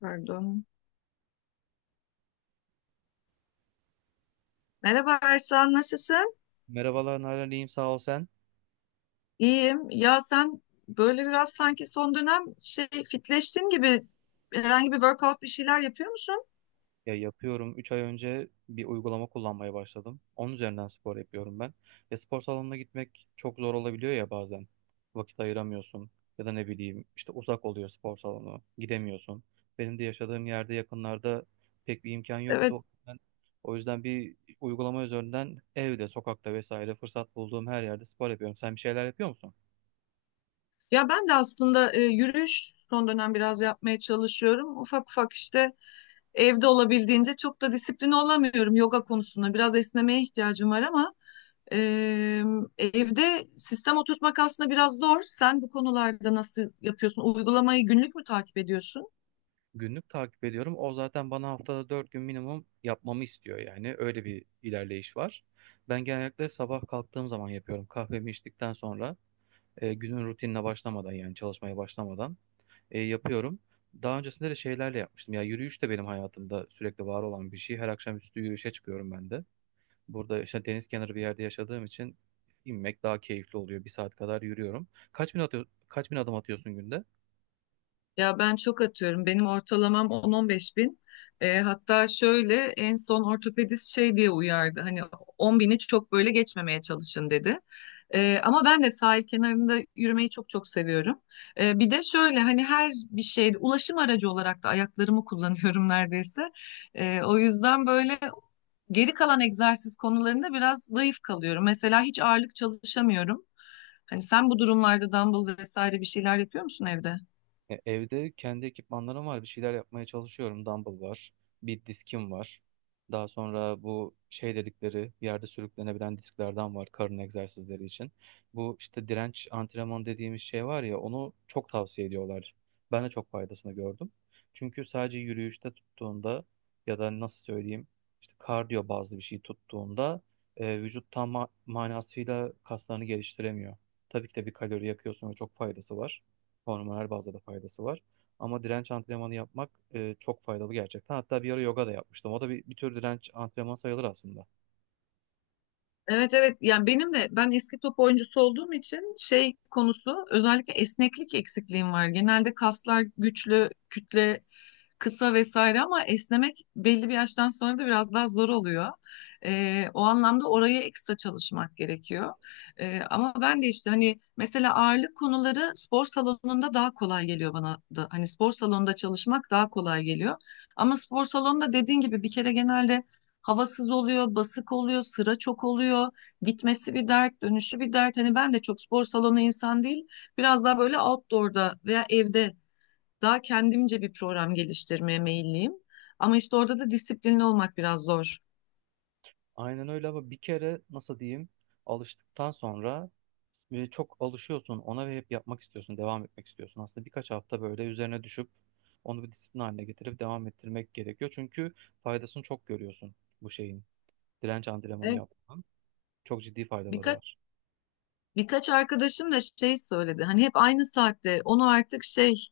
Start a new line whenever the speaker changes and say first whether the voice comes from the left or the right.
left: Pardon. Merhaba Ersan, nasılsın?
right: Merhabalar Nalan, iyiyim sağ ol sen.
left: İyiyim. Ya sen böyle biraz sanki son dönem şey fitleştin gibi herhangi bir workout bir şeyler yapıyor musun?
right: Ya yapıyorum. 3 ay önce bir uygulama kullanmaya başladım. Onun üzerinden spor yapıyorum ben. Ya spor salonuna gitmek çok zor olabiliyor ya bazen. Vakit ayıramıyorsun. Ya da ne bileyim işte uzak oluyor spor salonu. Gidemiyorsun. Benim de yaşadığım yerde yakınlarda pek bir imkan
left: Evet.
right: yoktu. Ben, o yüzden bir uygulama üzerinden evde, sokakta vesaire fırsat bulduğum her yerde spor yapıyorum. Sen bir şeyler yapıyor musun?
left: Ya ben de aslında yürüyüş son dönem biraz yapmaya çalışıyorum. Ufak ufak işte evde olabildiğince çok da disipline olamıyorum yoga konusunda. Biraz esnemeye ihtiyacım var ama e, evde sistem oturtmak aslında biraz zor. Sen bu konularda nasıl yapıyorsun? Uygulamayı günlük mü takip ediyorsun?
right: Günlük takip ediyorum. O zaten bana haftada 4 gün minimum yapmamı istiyor yani. Öyle bir ilerleyiş var. Ben genellikle sabah kalktığım zaman yapıyorum. Kahvemi içtikten sonra günün rutinine başlamadan yani çalışmaya başlamadan yapıyorum. Daha öncesinde de şeylerle yapmıştım. Ya yürüyüş de benim hayatımda sürekli var olan bir şey. Her akşamüstü yürüyüşe çıkıyorum ben de. Burada işte deniz kenarı bir yerde yaşadığım için inmek daha keyifli oluyor. 1 saat kadar yürüyorum. Kaç bin atıyor, kaç bin adım atıyorsun günde?
left: Ya ben çok atıyorum. Benim ortalamam 10-15 bin. Hatta şöyle en son ortopedist şey diye uyardı. Hani 10 bini çok böyle geçmemeye çalışın dedi. Ama ben de sahil kenarında yürümeyi çok çok seviyorum. Bir de şöyle hani her bir şeyde ulaşım aracı olarak da ayaklarımı kullanıyorum neredeyse. O yüzden böyle geri kalan egzersiz konularında biraz zayıf kalıyorum. Mesela hiç ağırlık çalışamıyorum. Hani sen bu durumlarda dumbbell vesaire bir şeyler yapıyor musun evde?
right: E, Evde kendi ekipmanlarım var. Bir şeyler yapmaya çalışıyorum. Dumbbell var. Bir diskim var. Daha sonra bu şey dedikleri yerde sürüklenebilen disklerden var karın egzersizleri için. Bu işte direnç antrenmanı dediğimiz şey var ya onu çok tavsiye ediyorlar. Ben de çok faydasını gördüm. Çünkü sadece yürüyüşte tuttuğunda ya da nasıl söyleyeyim işte kardiyo bazlı bir şey tuttuğunda vücut tam manasıyla kaslarını geliştiremiyor. Tabii ki de bir kalori yakıyorsun ve çok faydası var. Hormonal bazda da faydası var. Ama direnç antrenmanı yapmak çok faydalı gerçekten. Hatta bir ara yoga da yapmıştım. O da bir tür direnç antrenmanı sayılır aslında.
left: Evet, evet, yani benim de ben eski top oyuncusu olduğum için şey konusu özellikle esneklik eksikliğim var. Genelde kaslar güçlü, kütle kısa vesaire ama esnemek belli bir yaştan sonra da biraz daha zor oluyor. O anlamda oraya ekstra çalışmak gerekiyor. Ama ben de işte hani mesela ağırlık konuları spor salonunda daha kolay geliyor bana da. Hani spor salonunda çalışmak daha kolay geliyor. Ama spor salonunda dediğin gibi bir kere genelde havasız oluyor, basık oluyor, sıra çok oluyor. Gitmesi bir dert, dönüşü bir dert. Hani ben de çok spor salonu insan değil. Biraz daha böyle outdoor'da veya evde daha kendimce bir program geliştirmeye meyilliyim. Ama işte orada da disiplinli olmak biraz zor.
right: Aynen öyle ama bir kere nasıl diyeyim alıştıktan sonra çok alışıyorsun ona ve hep yapmak istiyorsun, devam etmek istiyorsun. Aslında birkaç hafta böyle üzerine düşüp onu bir disiplin haline getirip devam ettirmek gerekiyor. Çünkü faydasını çok görüyorsun bu şeyin. Direnç antrenmanı
left: Evet,
right: yapmanın çok ciddi faydaları
left: birkaç
right: var.
left: Birkaç arkadaşım da şey söyledi. Hani hep aynı saatte onu artık şey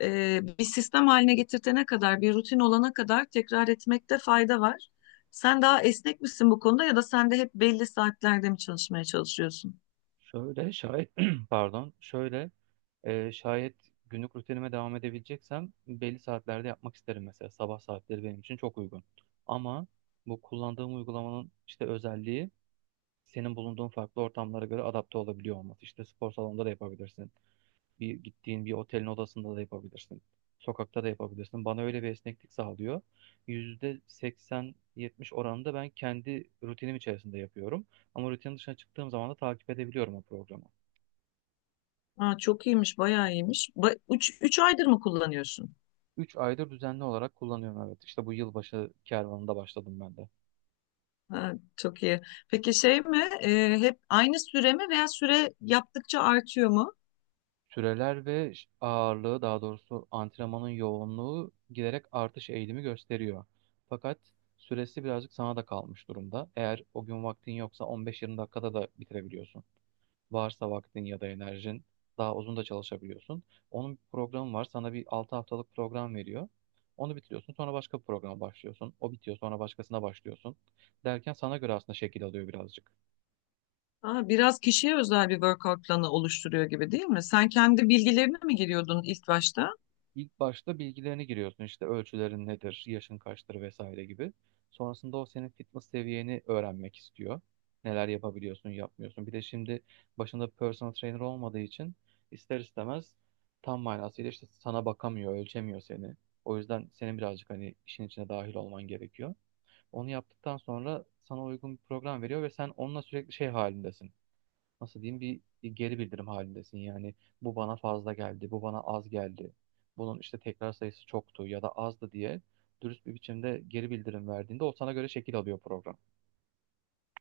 left: bir sistem haline getirtene kadar, bir rutin olana kadar tekrar etmekte fayda var. Sen daha esnek misin bu konuda ya da sen de hep belli saatlerde mi çalışmaya çalışıyorsun?
right: Şöyle şayet pardon şöyle şayet günlük rutinime devam edebileceksem belli saatlerde yapmak isterim mesela. Sabah saatleri benim için çok uygun. Ama bu kullandığım uygulamanın işte özelliği senin bulunduğun farklı ortamlara göre adapte olabiliyor olması. İşte spor salonunda da yapabilirsin. Bir gittiğin bir otelin odasında da yapabilirsin. Sokakta da yapabilirsin. Bana öyle bir esneklik sağlıyor. %80-70 oranında ben kendi rutinim içerisinde yapıyorum. Ama rutinin dışına çıktığım zaman da takip edebiliyorum o programı.
left: Aa, çok iyiymiş, bayağı iyiymiş. Üç aydır mı kullanıyorsun?
right: 3 aydır düzenli olarak kullanıyorum evet. İşte bu yılbaşı kervanında başladım ben de.
left: Ha, çok iyi. Peki şey mi? Hep aynı süre mi veya süre yaptıkça artıyor mu?
right: Süreler ve ağırlığı daha doğrusu antrenmanın yoğunluğu giderek artış eğilimi gösteriyor. Fakat süresi birazcık sana da kalmış durumda. Eğer o gün vaktin yoksa 15-20 dakikada da bitirebiliyorsun. Varsa vaktin ya da enerjin daha uzun da çalışabiliyorsun. Onun bir programı var. Sana bir 6 haftalık program veriyor. Onu bitiriyorsun. Sonra başka bir programa başlıyorsun. O bitiyor. Sonra başkasına başlıyorsun. Derken sana göre aslında şekil alıyor birazcık.
left: Aa, biraz kişiye özel bir workout planı oluşturuyor gibi değil mi? Sen kendi bilgilerine mi giriyordun ilk başta?
right: İlk başta bilgilerini giriyorsun işte ölçülerin nedir, yaşın kaçtır vesaire gibi. Sonrasında o senin fitness seviyeni öğrenmek istiyor. Neler yapabiliyorsun, yapmıyorsun. Bir de şimdi başında personal trainer olmadığı için ister istemez tam manasıyla işte sana bakamıyor, ölçemiyor seni. O yüzden senin birazcık hani işin içine dahil olman gerekiyor. Onu yaptıktan sonra sana uygun bir program veriyor ve sen onunla sürekli şey halindesin nasıl diyeyim bir geri bildirim halindesin. Yani bu bana fazla geldi, bu bana az geldi. Bunun işte tekrar sayısı çoktu ya da azdı diye dürüst bir biçimde geri bildirim verdiğinde o sana göre şekil alıyor program.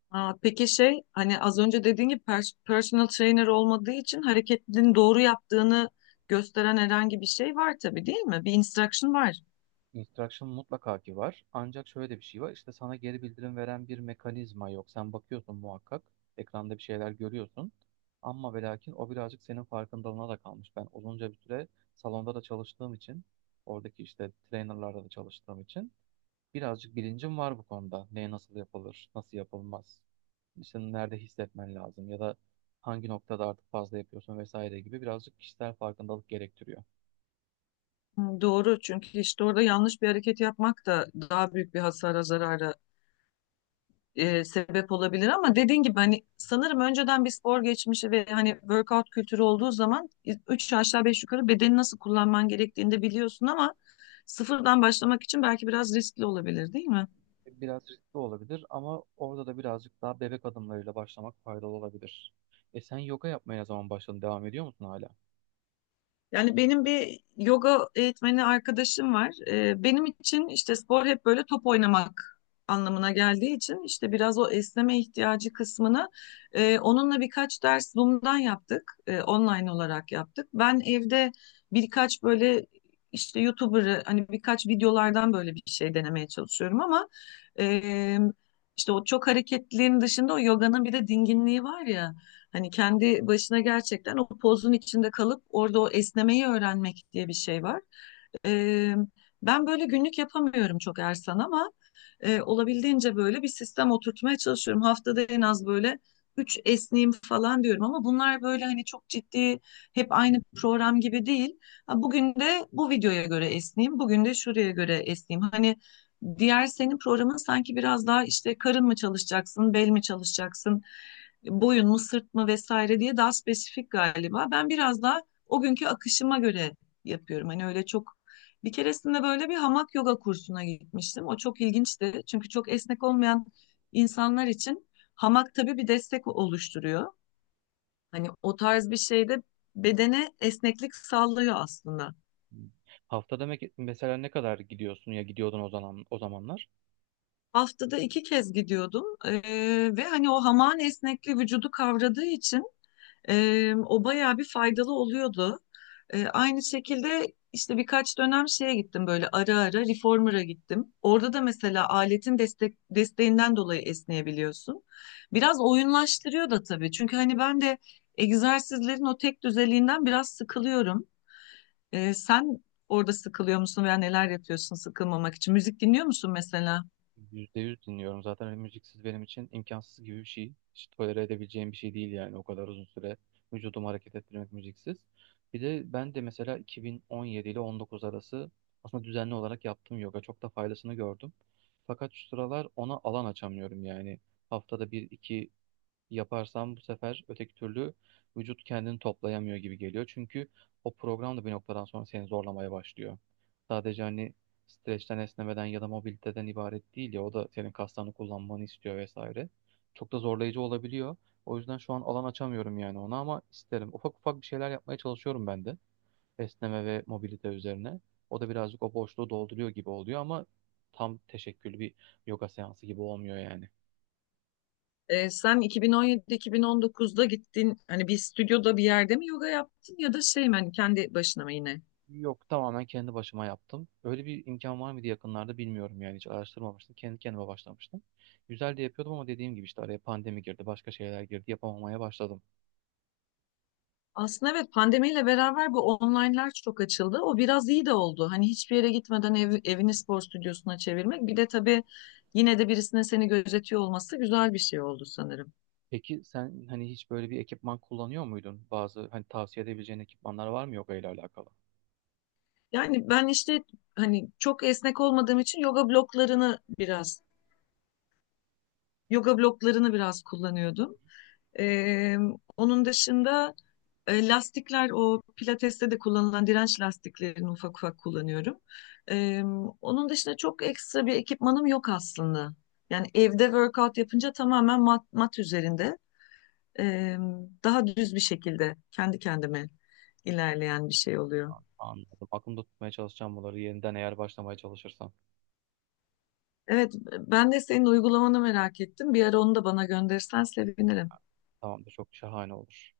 left: Aa, peki şey hani az önce dediğin gibi personal trainer olmadığı için hareketlerini doğru yaptığını gösteren herhangi bir şey var tabii değil mi? Bir instruction var.
right: Instruction mutlaka ki var. Ancak şöyle de bir şey var. İşte sana geri bildirim veren bir mekanizma yok. Sen bakıyorsun muhakkak. Ekranda bir şeyler görüyorsun. Ama ve lakin o birazcık senin farkındalığına da kalmış. Ben uzunca bir süre salonda da çalıştığım için, oradaki işte trainerlarda da çalıştığım için birazcık bilincim var bu konuda. Ne nasıl yapılır, nasıl yapılmaz. İşte nerede hissetmen lazım ya da hangi noktada artık fazla yapıyorsun vesaire gibi birazcık kişisel farkındalık gerektiriyor.
left: Hı, doğru, çünkü işte orada yanlış bir hareket yapmak da daha büyük bir hasara zarara sebep olabilir ama dediğin gibi hani sanırım önceden bir spor geçmişi ve hani workout kültürü olduğu zaman üç aşağı beş yukarı bedeni nasıl kullanman gerektiğini de biliyorsun ama sıfırdan başlamak için belki biraz riskli olabilir değil mi?
right: Biraz riskli olabilir ama orada da birazcık daha bebek adımlarıyla başlamak faydalı olabilir. E sen yoga yapmaya ne zaman başladın? Devam ediyor musun hala?
left: Yani benim bir yoga eğitmeni arkadaşım var. Benim için işte spor hep böyle top oynamak anlamına geldiği için işte biraz o esneme ihtiyacı kısmını onunla birkaç ders Zoom'dan yaptık. Online olarak yaptık. Ben evde birkaç böyle işte YouTuber'ı hani birkaç videolardan böyle bir şey denemeye çalışıyorum ama e, işte o çok hareketliliğin dışında o yoganın bir de dinginliği var ya. Hani kendi başına gerçekten o pozun içinde kalıp orada o esnemeyi öğrenmek diye bir şey var. Eee, Ben böyle günlük yapamıyorum çok Ersan ama olabildiğince böyle bir sistem oturtmaya çalışıyorum. Haftada en az böyle üç esneyim falan diyorum ama bunlar böyle hani çok ciddi hep aynı program gibi değil. Ha, bugün de bu videoya göre esneyim, bugün de şuraya göre esneyim. Hani diğer senin programın sanki biraz daha işte karın mı çalışacaksın, bel mi çalışacaksın, boyun mu, sırt mı vesaire diye daha spesifik galiba. Ben biraz daha o günkü akışıma göre yapıyorum. Hani öyle çok bir keresinde böyle bir hamak yoga kursuna gitmiştim. O çok ilginçti. Çünkü çok esnek olmayan insanlar için hamak tabii bir destek oluşturuyor. Hani o tarz bir şeyde bedene esneklik sağlıyor aslında.
right: Haftada mesela ne kadar gidiyorsun ya gidiyordun o zaman o zamanlar?
left: Haftada iki kez gidiyordum. Ve hani o hamağın esnekliği vücudu kavradığı için o bayağı bir faydalı oluyordu. Aynı şekilde işte birkaç dönem şeye gittim böyle ara ara reformer'a gittim. Orada da mesela aletin desteğinden dolayı esneyebiliyorsun. Biraz oyunlaştırıyor da tabii. Çünkü hani ben de egzersizlerin o tek düzeliğinden biraz sıkılıyorum. Sen orada sıkılıyor musun veya neler yapıyorsun sıkılmamak için? Müzik dinliyor musun mesela?
right: %100 dinliyorum. Zaten hani müziksiz benim için imkansız gibi bir şey. Hiç tolere edebileceğim bir şey değil yani o kadar uzun süre vücudumu hareket ettirmek müziksiz. Bir de ben de mesela 2017 ile 19 arası aslında düzenli olarak yaptığım yoga çok da faydasını gördüm. Fakat şu sıralar ona alan açamıyorum yani. Haftada bir iki yaparsam bu sefer öteki türlü vücut kendini toplayamıyor gibi geliyor. Çünkü o program da bir noktadan sonra seni zorlamaya başlıyor. Sadece hani streçten esnemeden ya da mobiliteden ibaret değil ya o da senin kaslarını kullanmanı istiyor vesaire. Çok da zorlayıcı olabiliyor. O yüzden şu an alan açamıyorum yani ona ama isterim. Ufak ufak bir şeyler yapmaya çalışıyorum ben de. Esneme ve mobilite üzerine. O da birazcık o boşluğu dolduruyor gibi oluyor ama tam teşekküllü bir yoga seansı gibi olmuyor yani.
left: Sen 2017-2019'da gittin hani bir stüdyoda bir yerde mi yoga yaptın ya da şey mi hani kendi başına mı yine?
right: Yok tamamen kendi başıma yaptım. Öyle bir imkan var mıydı yakınlarda bilmiyorum yani hiç araştırmamıştım. Kendi kendime başlamıştım. Güzel de yapıyordum ama dediğim gibi işte araya pandemi girdi, başka şeyler girdi, yapamamaya başladım.
left: Aslında evet pandemiyle beraber bu online'lar çok açıldı. O biraz iyi de oldu. Hani hiçbir yere gitmeden evini spor stüdyosuna çevirmek. Bir de tabii yine de birisinin seni gözetiyor olması güzel bir şey oldu sanırım.
right: Peki sen hani hiç böyle bir ekipman kullanıyor muydun? Bazı hani tavsiye edebileceğin ekipmanlar var mı yok ile alakalı?
left: Yani ben işte hani çok esnek olmadığım için yoga bloklarını biraz kullanıyordum. Ee, Onun dışında lastikler o pilateste de kullanılan direnç lastiklerini ufak ufak kullanıyorum. Ee, Onun dışında çok ekstra bir ekipmanım yok aslında. Yani evde workout yapınca tamamen mat üzerinde e, daha düz bir şekilde kendi kendime ilerleyen bir şey oluyor.
right: Anladım. Aklımda tutmaya çalışacağım bunları yeniden eğer başlamaya çalışırsam.
left: Evet, ben de senin uygulamanı merak ettim. Bir ara onu da bana gönderirsen sevinirim.
right: Tamamdır çok şahane olur.